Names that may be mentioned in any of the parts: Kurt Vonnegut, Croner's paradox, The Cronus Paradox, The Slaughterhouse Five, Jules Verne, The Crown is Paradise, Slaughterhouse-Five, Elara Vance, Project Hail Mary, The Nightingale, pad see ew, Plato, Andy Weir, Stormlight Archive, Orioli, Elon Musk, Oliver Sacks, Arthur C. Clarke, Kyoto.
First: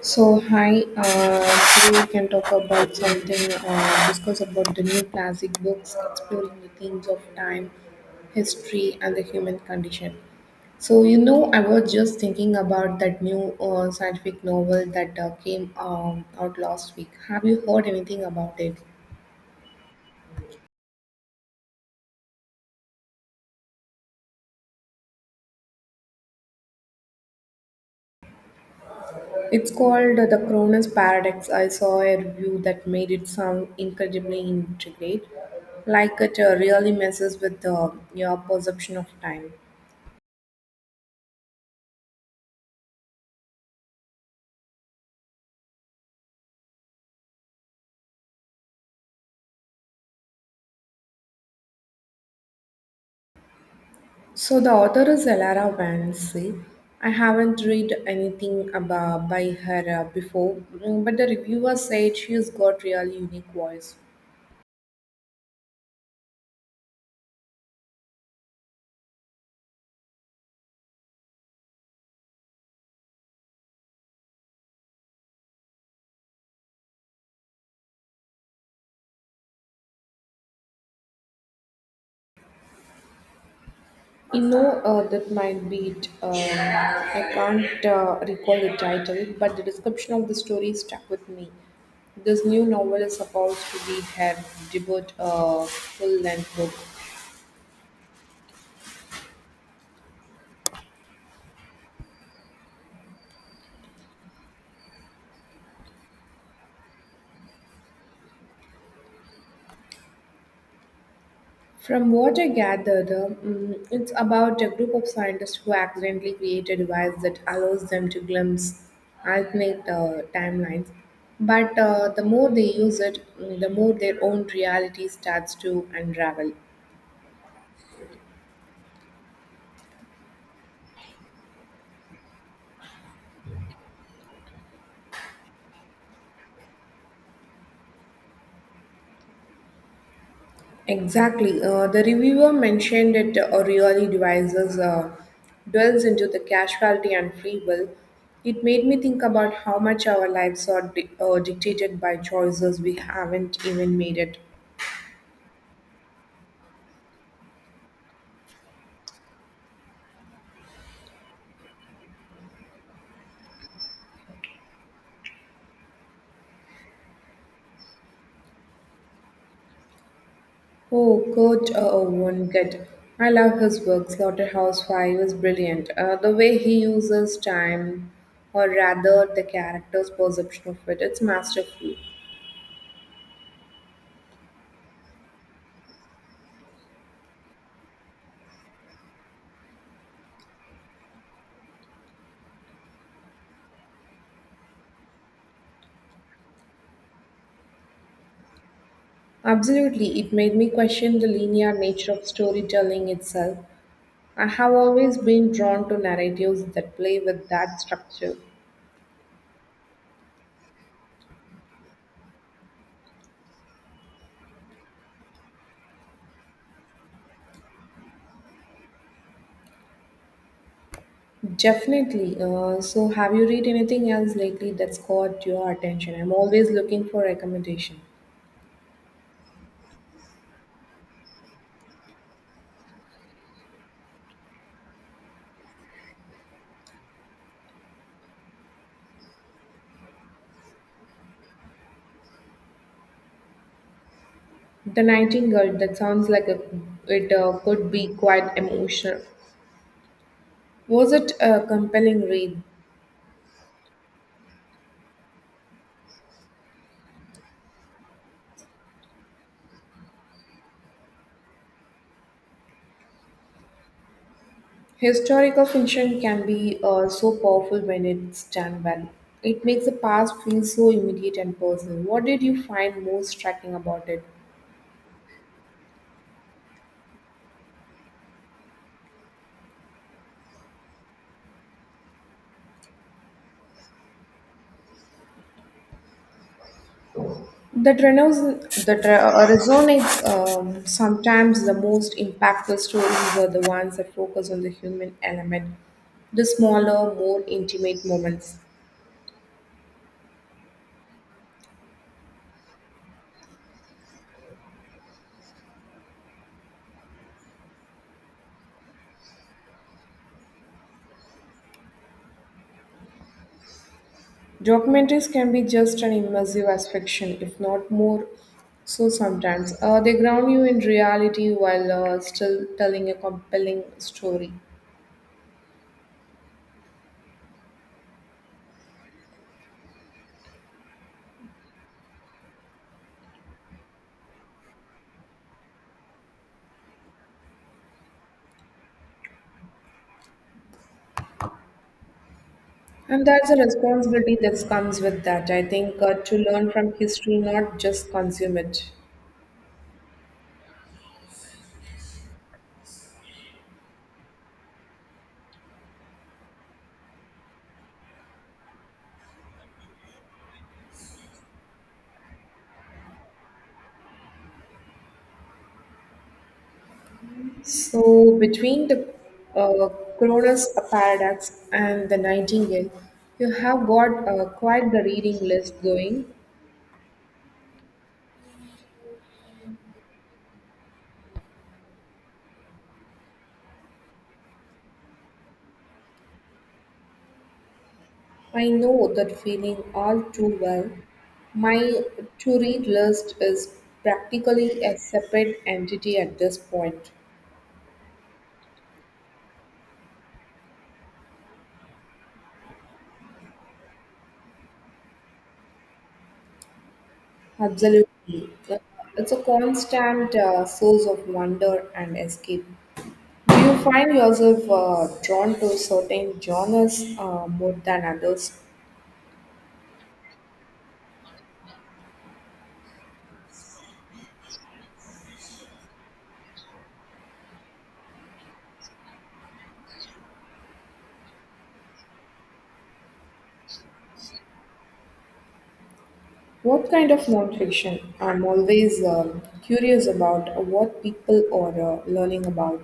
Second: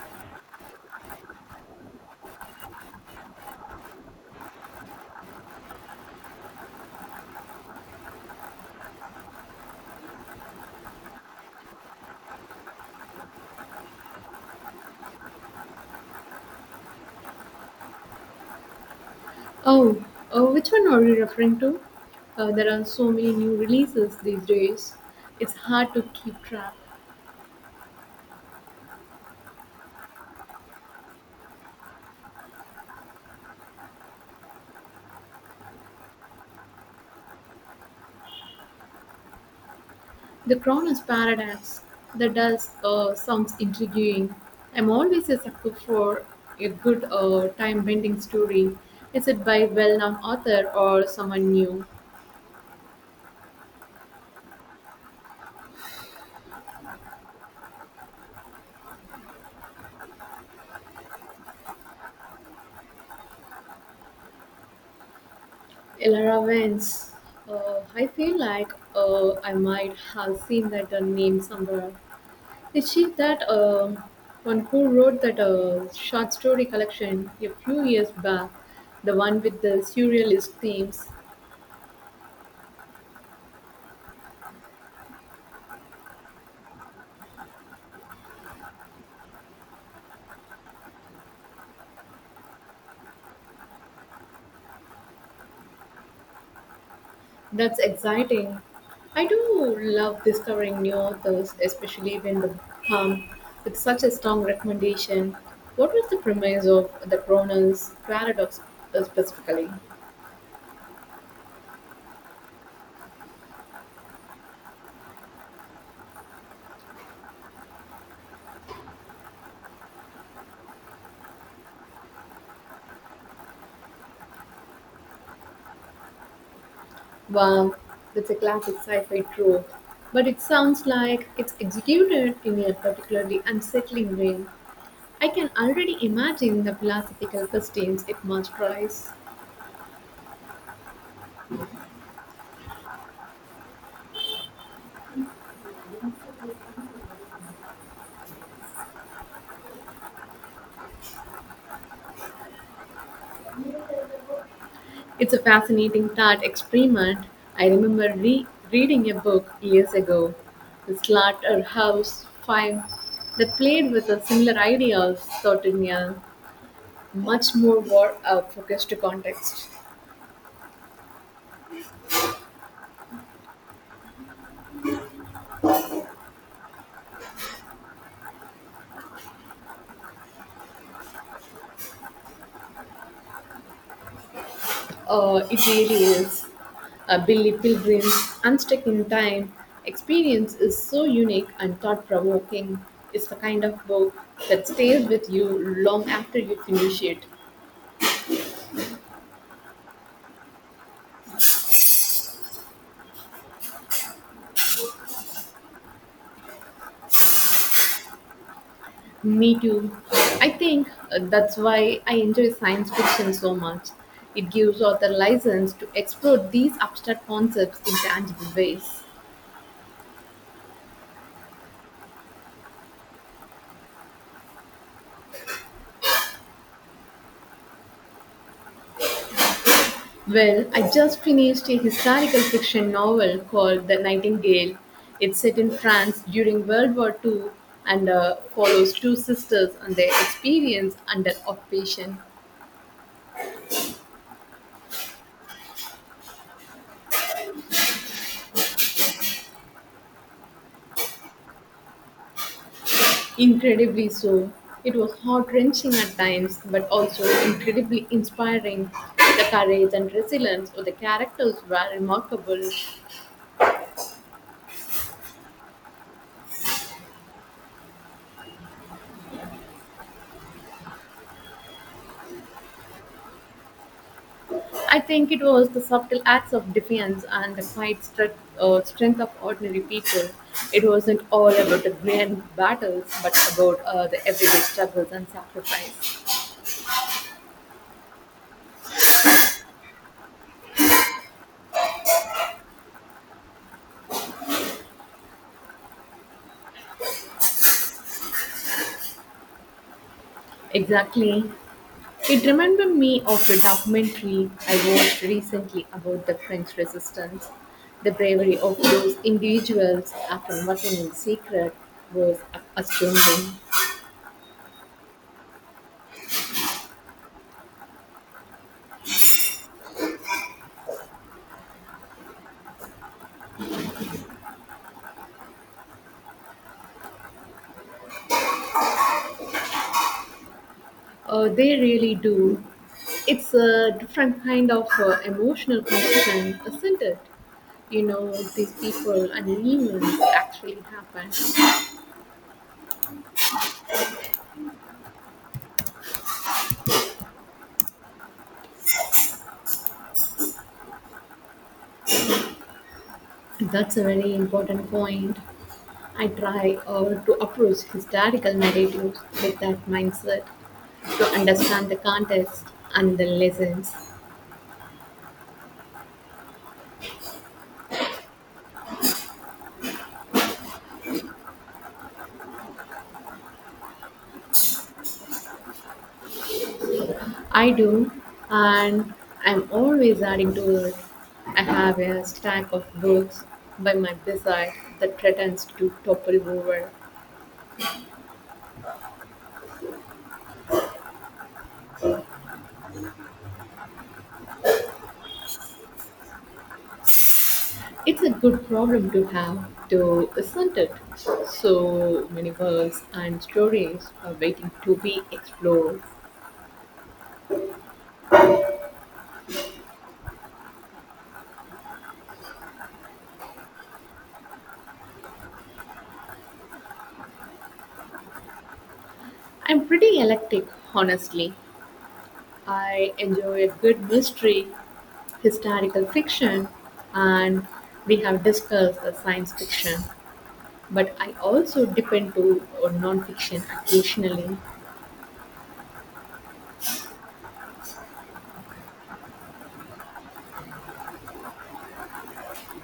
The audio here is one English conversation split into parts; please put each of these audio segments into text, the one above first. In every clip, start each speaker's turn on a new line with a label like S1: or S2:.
S1: So hi, today we can talk about something, discuss about the new classic books exploring the themes of time, history, and the human condition. So you know, I was just thinking about that new scientific novel that came out last week. Have you heard anything about it?
S2: Oh, which one are you referring to? There are so many new releases these days. It's hard to keep track.
S1: It's called The Cronus Paradox. I saw a review that made it sound incredibly intricate, like it really messes with your perception of time.
S2: The Crown is Paradise. That does sounds intriguing. I'm always a sucker for a good time-bending story. Is it by well-known author or someone new?
S1: So the author is Elara Vance. I haven't read anything about by her before, but the reviewer said she's got really unique voice.
S2: Elara Vance. I feel like I might have seen that name somewhere. Is she that one who wrote that short story collection a few years back? The one with the surrealist themes?
S1: You know that might be it. I can't recall the title, but the description of the story stuck with me. This new novel is supposed to be her debut full-length book.
S2: That's exciting. I do love discovering new authors, especially when they come with such a strong recommendation. What was the premise of the Croner's paradox specifically?
S1: From what I gather, it's about a group of scientists who accidentally create a device that allows them to glimpse alternate timelines. But the more they use it, the more their own reality starts to unravel.
S2: Wow, that's a classic sci-fi trope. But it sounds like it's executed in a particularly unsettling way. I can already imagine the philosophical questions it must raise.
S1: Exactly. The reviewer mentioned that Orioli devices dwells into the casualty and free will. It made me think about how much our lives are dictated by choices we haven't even made it.
S2: It's a fascinating thought experiment. I remember reading a book years ago, The Slaughterhouse Five, that played with a similar idea of thought in a much more war-focused context.
S1: Oh, Kurt Vonnegut. I love his work. Slaughterhouse-Five is brilliant. The way he uses time, or rather the character's perception of it, it's masterful.
S2: It really is. A Billy Pilgrim's Unstuck in Time experience is so unique and thought provoking. It's the kind of book that stays with you long after you finish it.
S1: Absolutely, it made me question the linear nature of storytelling itself. I have always been drawn to narratives that play with that structure.
S2: Me too. I think that's why I enjoy science fiction so much. It gives author license to explore these abstract concepts in tangible ways.
S1: Definitely. So, have you read anything else lately that's caught your attention? I'm always looking for recommendation.
S2: Well, I just finished a historical fiction novel called The Nightingale. It's set in France during World War II and follows two sisters and their experience under occupation.
S1: The Nightingale, that sounds like it could be quite emotional. Was it a compelling read?
S2: Incredibly so. It was heart wrenching at times, but also incredibly inspiring. The courage and resilience of the characters were remarkable.
S1: Historical fiction can be so powerful when it's done well. It makes the past feel so immediate and personal. What did you find most striking about it?
S2: I think it was the subtle acts of defiance and the quiet strength of ordinary people. It wasn't all about the grand battles, but about the everyday struggles and sacrifice.
S1: That resonates. Sometimes the most impactful stories are the ones that focus on the human element, the smaller, more intimate moments.
S2: Exactly. It reminded me of the documentary I watched recently about the French resistance. The bravery of those individuals, after working in secret, was astounding.
S1: Documentaries can be just as immersive as fiction, if not more so sometimes. They ground you in reality while still telling a compelling story.
S2: They really do. It's a different kind of emotional connection, isn't it? You know, these people and events actually happen.
S1: And that's a responsibility that comes with that, I think, to learn from history, not just consume it.
S2: That's a very important point. I try to approach historical narratives with that mindset to understand the context and the lessons.
S1: So, between the uh, Cronus paradox and the Nightingale, you have got quite the reading list going.
S2: I do, and I'm always adding to it. I have a stack of books by my bedside that threatens to topple over.
S1: I know that feeling all too well. My to read list is practically a separate entity at this point.
S2: It's a good problem to have, though, isn't it? So many worlds and stories are waiting to be explored.
S1: Absolutely. It's a constant source of wonder and escape. Do you find yourself drawn to certain genres more than others?
S2: I'm pretty eclectic, honestly. I enjoy a good mystery, historical fiction, and we have discussed the science fiction. But I also depend into nonfiction occasionally.
S1: What kind of nonfiction? I'm always curious about what people are learning about.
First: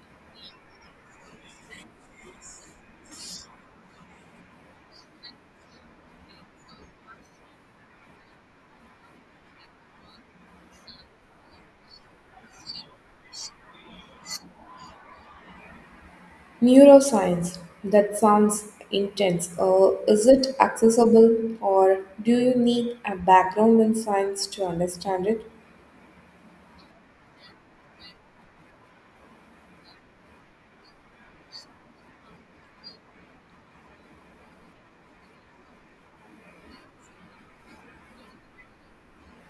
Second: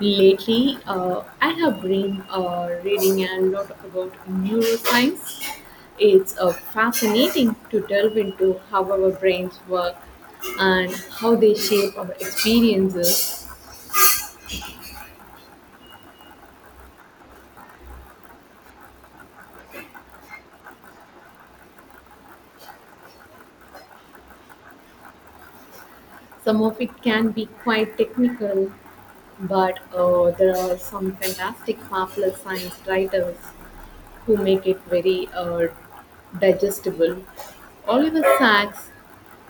S2: Lately, I have been reading a lot about neuroscience. It's fascinating to delve into how our brains work and how they shape our experiences.
S1: Neuroscience, that sounds intense. Is it accessible or do you need a background in science to understand it?
S2: Some of it can be quite technical, but there are some fantastic popular science writers who make it very digestible. Oliver Sacks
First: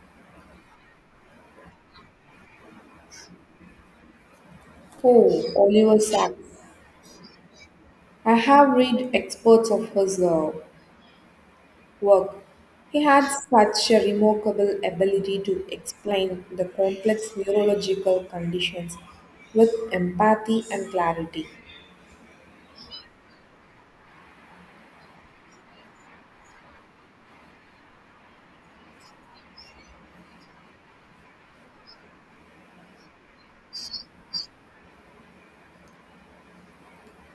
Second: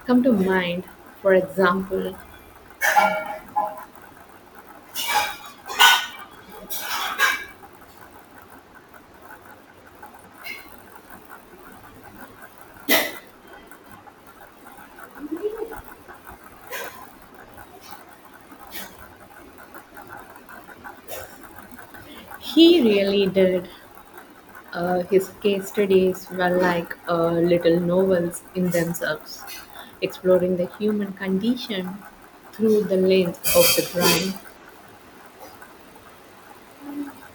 S2: come to mind. For example,
S1: Oh, Oliver Sacks. I have read experts of his work. He had such a remarkable ability to explain the complex neurological conditions with empathy and clarity.
S2: he really did. His case studies were like little novels in themselves, exploring the human condition through the lens of the crime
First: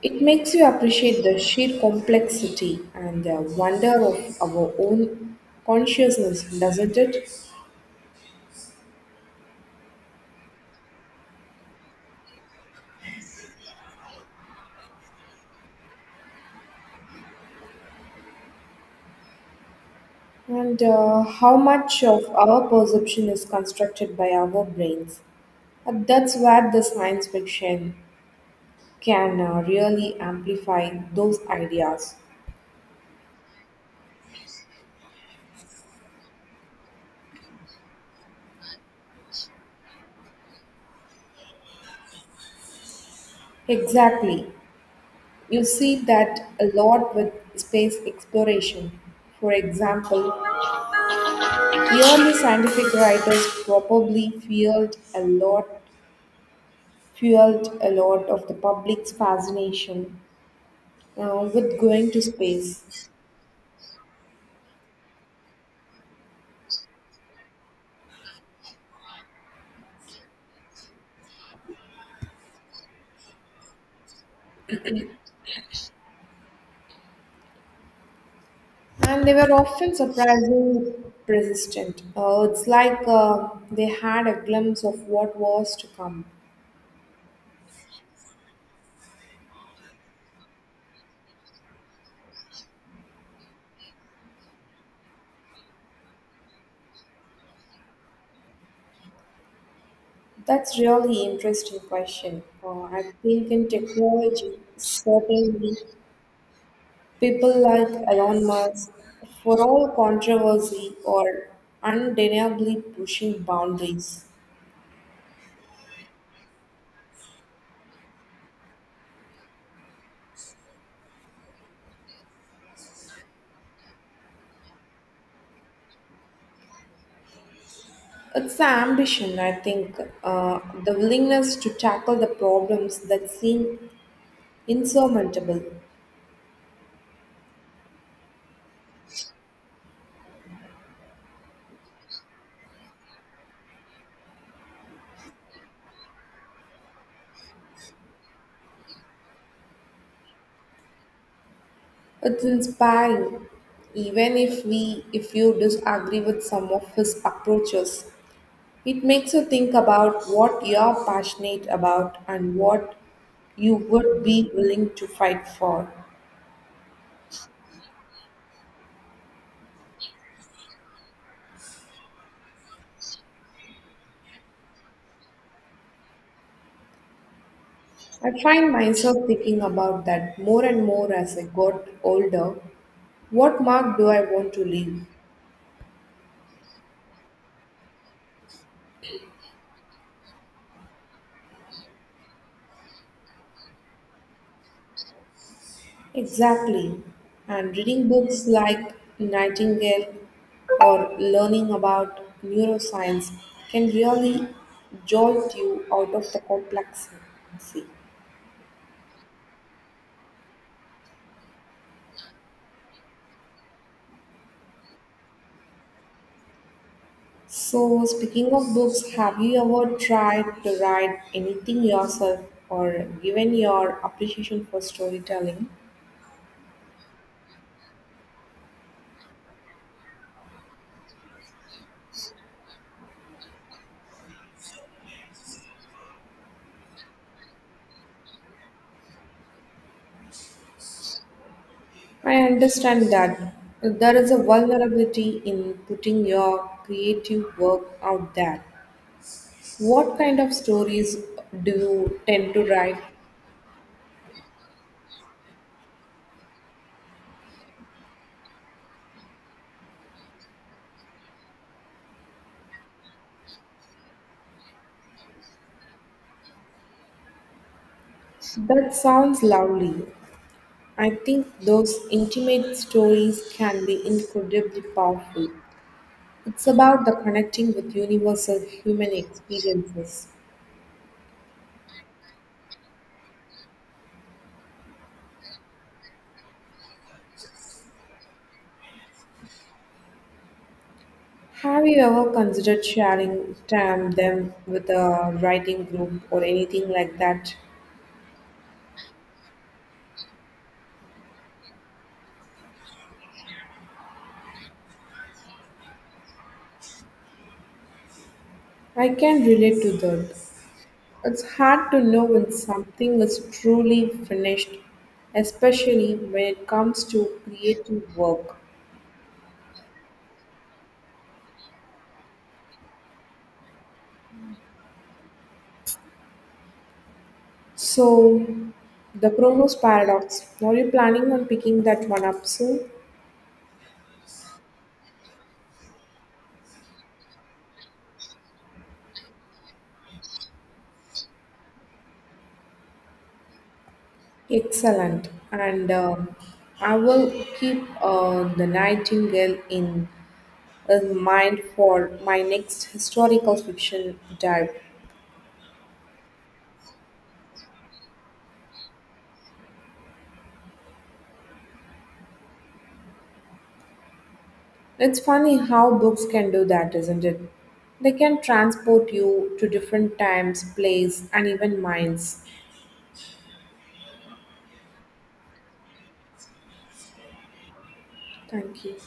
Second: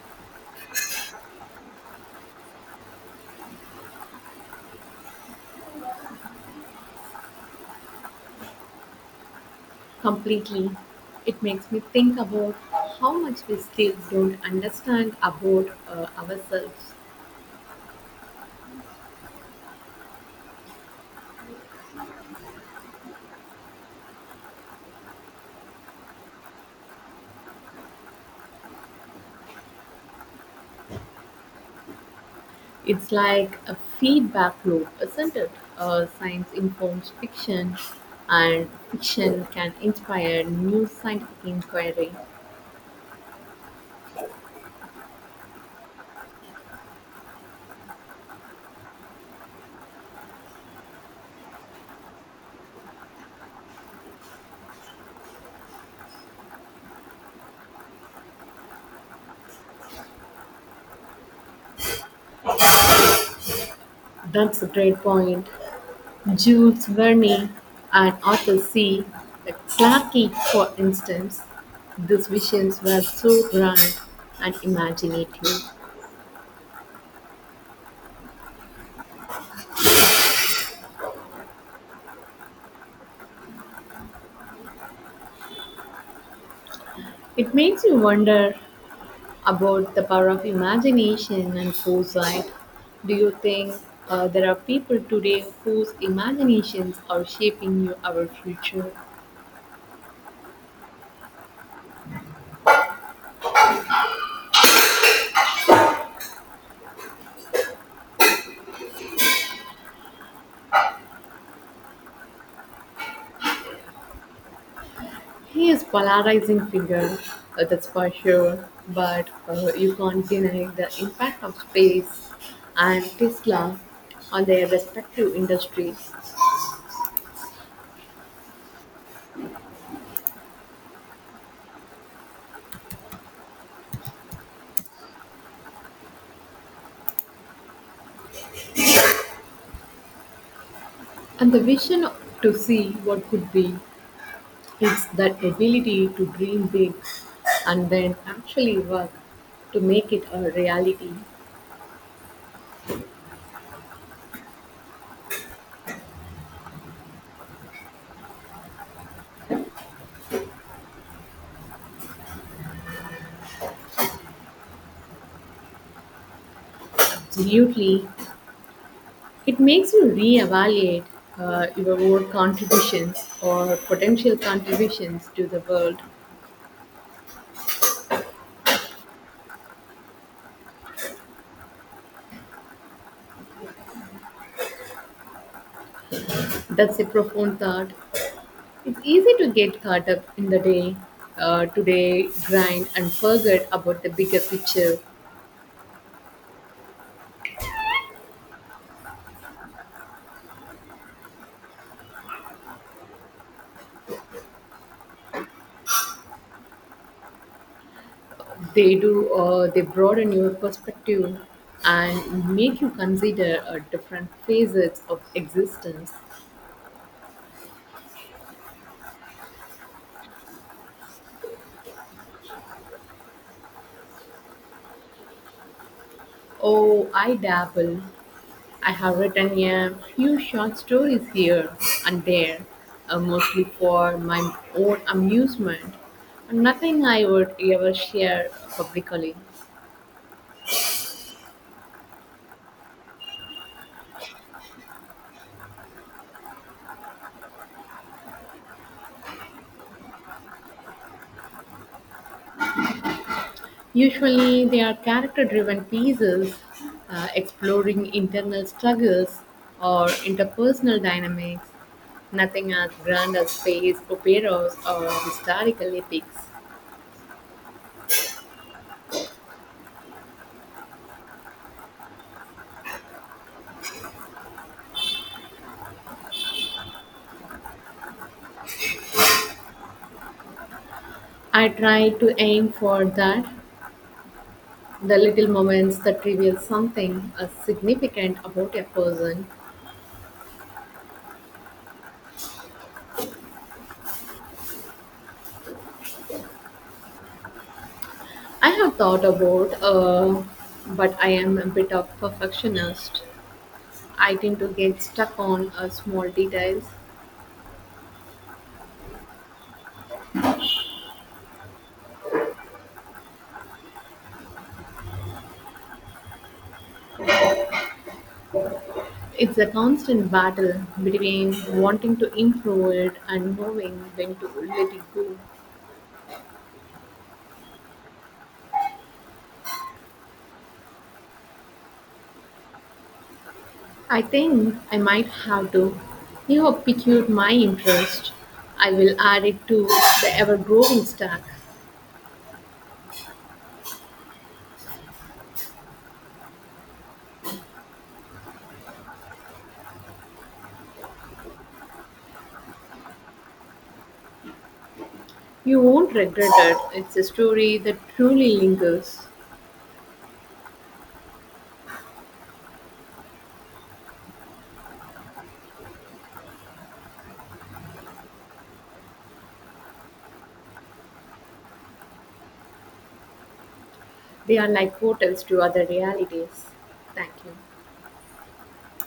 S1: It makes you appreciate the sheer complexity and the wonder of our own consciousness, doesn't it?
S2: completely. It makes me think about how much we still don't understand about ourselves.
S1: And how much of our perception is constructed by our brains. And that's where the science fiction can really amplify those ideas.
S2: It's like a feedback loop, isn't it? Science informs fiction, and fiction can inspire new scientific inquiry.
S1: Exactly. You see that a lot with space exploration. For example, early scientific writers probably feared a lot fueled a lot of the public's fascination with going to space.
S2: That's a great point. Jules Verne and Arthur C. Clarke, for instance, these visions were so grand and imaginative.
S1: And they were often surprisingly persistent. It's like they had a glimpse of what was to come.
S2: It makes you wonder about the power of imagination and foresight. Do you think there are people today whose imaginations are shaping you our future?
S1: That's really interesting question. I think in technology, certainly people like Elon Musk, for all controversy, are undeniably pushing boundaries.
S2: He is polarizing figure, that's for sure, but you can't deny the impact of space and Tesla on their respective industries
S1: It's the ambition, I think, uh, the willingness to tackle the problems that seem insurmountable.
S2: and the vision to see what could be. It's that ability to dream big and then actually work to make it a reality.
S1: It's inspiring, even if if you disagree with some of his approaches. It makes you think about what you're passionate about and what you would be willing to fight for.
S2: Absolutely. It makes you reevaluate your own contributions or potential contributions to the world.
S1: I find myself thinking about that more and more as I got older. What mark do I want to leave?
S2: That's a profound thought. It's easy to get caught up in the day, today grind, and forget about the bigger picture.
S1: Exactly. And reading books like Nightingale or learning about neuroscience can really jolt you out of the complexity.
S2: They do. They broaden your perspective and make you consider different facets of existence.
S1: So, speaking of books, have you ever tried to write anything yourself or given your appreciation for storytelling?
S2: Oh, I dabble. I have written a few short stories here and there, mostly for my own amusement, and nothing I would ever share publicly.
S1: I understand that there is a vulnerability in putting your creative work out there. What kind of stories do you tend to write?
S2: Usually, they are character driven pieces exploring internal struggles or interpersonal dynamics, nothing as grand as space operas or historical epics.
S1: That sounds lovely. I think those intimate stories can be incredibly powerful. It's about the connecting with universal human experiences.
S2: I try to aim for that the little moments that reveal something significant about a person.
S1: Have you ever considered sharing time them with a writing group or anything like that?
S2: I have thought about, but I am a bit of perfectionist. I tend to get stuck on small details.
S1: I can relate to that. It's hard to know when something is truly finished, especially when it comes to creative work.
S2: It's a constant battle between wanting to improve it and knowing when to let it go.
S1: So, the Chronos Paradox, are you planning on picking that one up soon?
S2: I think I might have to. You have piqued my interest. I will add it to the ever growing stack.
S1: Excellent. And I will keep the Nightingale in mind for my next historical fiction dive.
S2: You won't regret it. It's a story that truly lingers.
S1: It's funny how books can do that, isn't it? They can transport you to different times, place, and even minds.
S2: They are like hotels to other realities. Thank you.
S1: Thank you.